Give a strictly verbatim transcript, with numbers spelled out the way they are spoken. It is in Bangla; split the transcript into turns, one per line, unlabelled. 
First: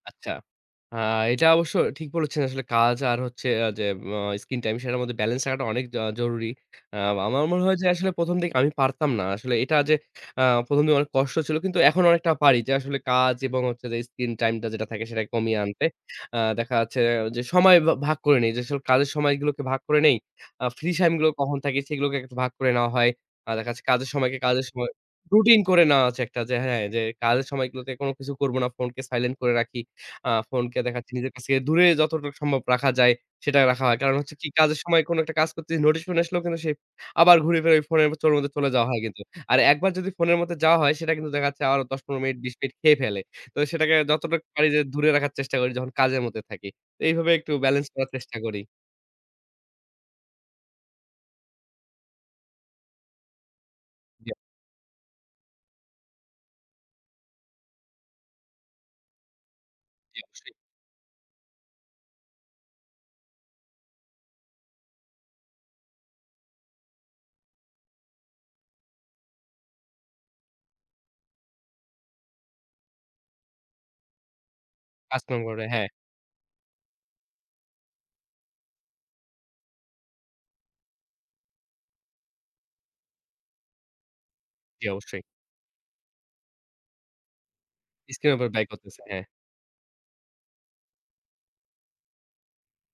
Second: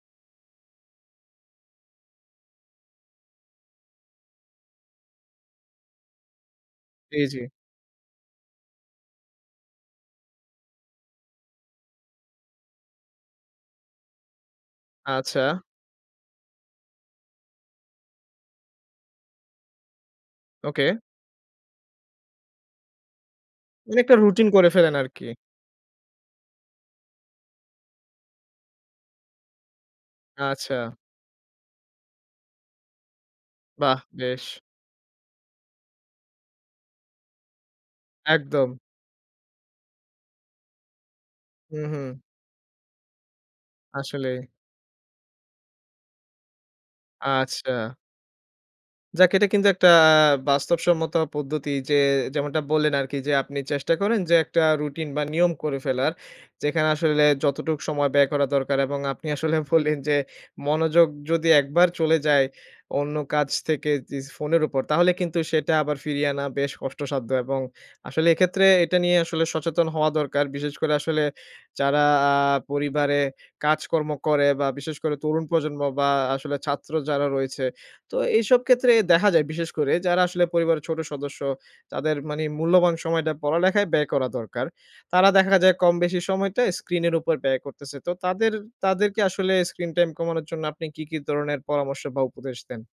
আচ্ছা। আ এটা অবশ্য ঠিক বলেছেন আসলে কাজ আর হচ্ছে যে উম স্কিন টাইম সেটার মধ্যে বেলেন্স রাখাটা আ অনেক জরুরি। আ
জি, জি।
আমার মনে হয় যে আসলে প্রথম দিকে আমি পারতাম না। আসলে এটা যে অ্যা প্রথম দিনে অনেক কষ্ট ছিল কিন্তু এখন অনেকটা পারি যে আসলে কাজ এবং হচ্ছে যে স্কিন টাইম টা যেটা থাকে সেটাকে
আচ্ছা।
কমিয়ে আনতে। আ দেখা যাচ্ছে যে সময় ভা ভাগ করে নেই। যে আসলে কাজের সময়গুলোকে ভাগ করে নেই। আ
ওকে।
ফ্রি টাইম গুলো কখন থাকে সেগুলোকে একটু ভাগ করে নেওয়া হয়। আ দেখা যাচ্ছে
মানে
কাজের
একটা
সময়কে
রুটিন
কাজের
করে
সময়
ফেলেন আরকি।
রুটিন করে নেওয়া হচ্ছে একটা যে হ্যাঁ কাজের সময়গুলোতে কোন কিছু করব না। ফোনকে সাইলেন্ট করে রাখি। আ ফোনকে
আচ্ছা।
দেখাচ্ছি নিজের কাছ থেকে দূরে যতটা সম্ভব রাখা যায় সেটা রাখা হয়।
বাহ,
কারণ হচ্ছে
বেশ!
কি কাজের সময় কোন একটা কাজ করতেছি। নোটিশ ফোন আসলেও কিন্তু সে আবার ঘুরে ফিরে ফোনের মধ্যে চলে
একদম।
যাওয়া হয় কিন্তু। আর একবার যদি ফোনের মধ্যে যাওয়া হয় সেটা কিন্তু দেখা যাচ্ছে আরো
হুম,
দশ
হুম।
পনের মিনিট বিশ মিনিট খেয়ে ফেলে। তো সেটাকে
আসলে।
যতটুক পারি যে দূরে রাখার চেষ্টা করি যখন কাজের মধ্যে থাকি। তো এইভাবে একটু বেলেন্স
আচ্ছা।
করার চেষ্টা করি।
যাক এটা কিন্তু একটা বাস্তবসম্মত পদ্ধতি যে যেমনটা বললেন আরকি যে আপনি চেষ্টা করেন
[unintelligible]
যে একটা রুটিন বা নিয়ম করে ফেলার যেখানে আসলে যতটুকু সময় ব্যয় করা দরকার এবং আপনি আসলে বললেন যে
জী অবশ্যই।
মনোযোগ যদি একবার চলে যায় অন্য কাজ থেকে যে ফোনের উপর তাহলে কিন্তু সেটা আবার ফিরিয়ে আনা বেশ কষ্টসাধ্য এবং আসলে এক্ষেত্রে এটা নিয়ে আসলে সচেতন হওয়া দরকার। বিশেষ করে আসলে যারা আ পরিবারে কাজকর্ম করে বা বিশেষ করে তরুণ
[unintelligible]
প্রজন্ম
,হ্যাঁ।
বা আসলে ছাত্র যারা রয়েছে। তো এইসব ক্ষেত্রে দেখা যায় বিশেষ করে যারা আসলে পরিবারের ছোট সদস্য তাদের মানে মূল্যবান সময়টা পড়ালেখায় ব্যয় করা দরকার।
জী অবশ্যই।
তারা দেখা যায় কম বেশি সময়টা স্ক্রিন এর উপর ব্যয় করতেছে। তো
স্ক্রিন এর উপর
তাদের
ব্যয় করতেছে,
তাদেরকে
হ্যাঁ।
আসলে স্ক্রিন টাইম কমানোর জন্য আপনি কি, কি ধরনের পরামর্শ বা উপদেশ দেন?